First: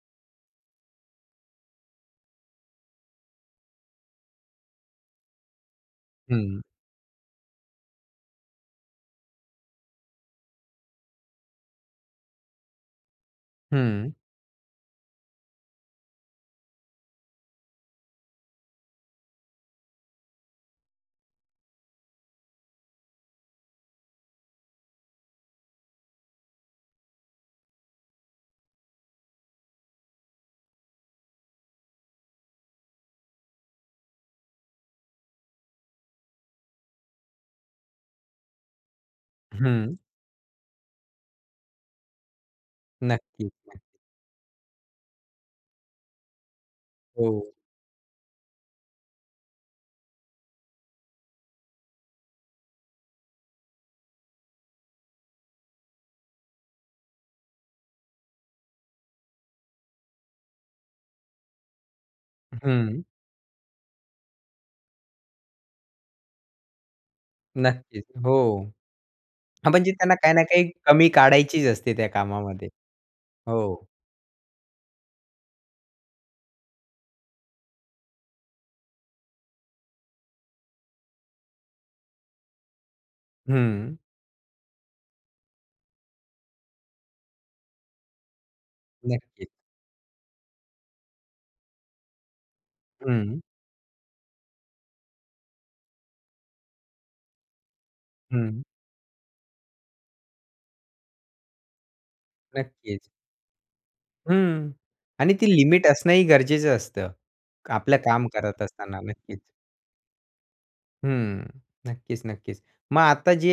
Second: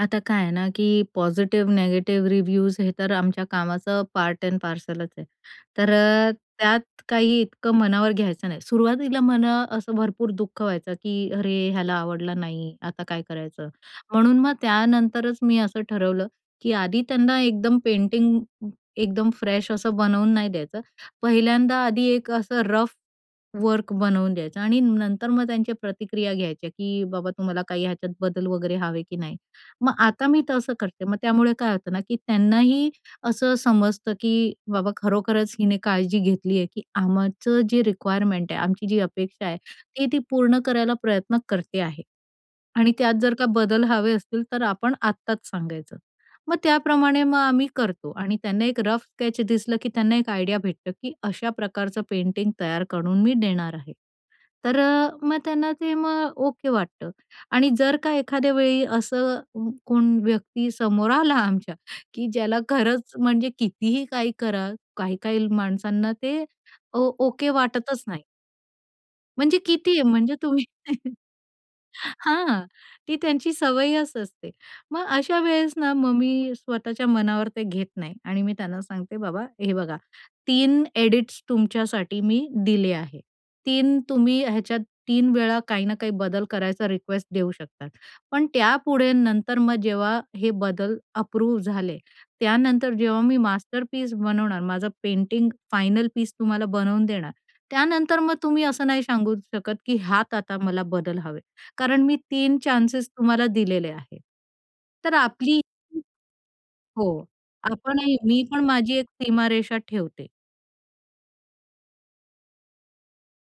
आता काय आहे ना की पॉझिटिव्ह निगेटिव्ह रिव्ह्यूज हे तर आमच्या कामाचं पार्ट ॲड पार्सलच आहे. तर हं. त्यात काही इतकं मनावर घ्यायचं नाही, सुरुवातीला मला असं भरपूर दुःख व्हायचं, की अरे ह्याला आवडला नाही. आता काय करायचं? हं. म्हणून मग त्यानंतरच मी असं ठरवलं की आधी त्यांना एकदम पेंटिंग एकदम फ्रेश असं बनवून नाही द्यायचं. पहिल्यांदा आधी एक असं रफ वर्क बनवून द्यायचा आणि नंतर मग त्यांच्या प्रतिक्रिया घ्यायच्या की, "बाबा, तुम्हाला काही ह्याच्यात बदल वगैरे हवे की नाही." मग आता मी तसं करते. मग त्यामुळे काय होतं ना की त्यांनाही असं समजतं की बाबा खरोखरच हिने काळजी घेतली आहे की आमचं जे रिक्वायरमेंट आहे आमची जी अपेक्षा आहे हं. ते ती पूर्ण करायला प्रयत्न करते आहे. आणि त्यात जर का नक्की. बदल हवे असतील तर आपण आत्ताच सांगायचं. मग त्याप्रमाणे मग हो. आम्ही करतो आणि त्यांना एक रफ स्केच दिसलं की त्यांना एक आयडिया भेटतं की अशा प्रकारचं पेंटिंग तयार करून मी देणार आहे. तर अ, मग त्यांना ते मग ओके वाटतं आणि जर का एखाद्या वेळी असं कोण व्यक्ती समोर आला आमच्या की ज्याला हं. खरंच म्हणजे कितीही काही कराल काही-काही माणसांना ते, ओ ओके वाटतच नक्कीच. नाही. हो, म्हणजे हां, म्हणजे कितीही, त्यांना काही म्हणजे ना तुम्ही. काही कमी काढायचीच असते त्या हां. कामामध्ये, ती त्यांची हो. सवयच असते. मग अशा वेळेस ना, मग मी स्वतःच्या मनावर ते घेत नाही आणि मी त्यांना सांगते, "बाबा हे बघा, 3 एडिट्स तुमच्यासाठी मी दिले आहे. हं. 3 तुम्ही ह्याच्यात 3 वेळा काही ना काही बदल करायचा रिक्वेस्ट देऊ शकतात. पण त्यापुढे नक्की. नंतर मग जेव्हा हे बदल अप्रूव्ह झाले, त्यानंतर जेव्हा मी हं. मास्टरपीस बनवणार माझं पेंटिंग फायनल पीस तुम्हाला बनवून देणार, त्यानंतर मग हं. तुम्ही असं नाही सांगू शकत की ह्यात आता मला बदल हवेत. कारण मी 3 नक्कीच. चान्सेस तुम्हाला दिलेले आहेत." हं तर आणि ती आपली लिमिट ही असणं ही गरजेचं असतं. हो. आपलं आपणही काम मी करत पण माझी असताना एक नक्कीच. सीमारेषा ठेवते. हं, नक्कीच, नक्कीच. मग आता जे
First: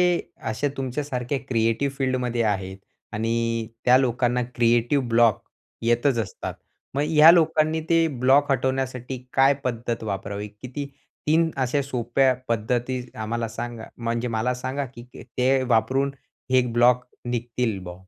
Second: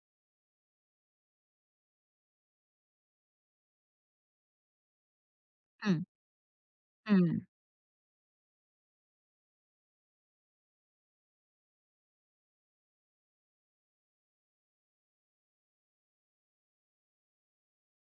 अशा तुमच्या सारख्या क्रिएटिव्ह फील्डमध्ये आहेत आणि त्या लोकांना क्रिएटिव्ह ब्लॉक हं. येतच असतात. मग ह्या हं. लोकांनी ते ब्लॉक हटवण्यासाठी काय पद्धत वापरावी? किती 3 अशा सोप्या पद्धती आम्हाला सांगा म्हणजे मला सांगा की ते वापरून हे ब्लॉक निघतील बा?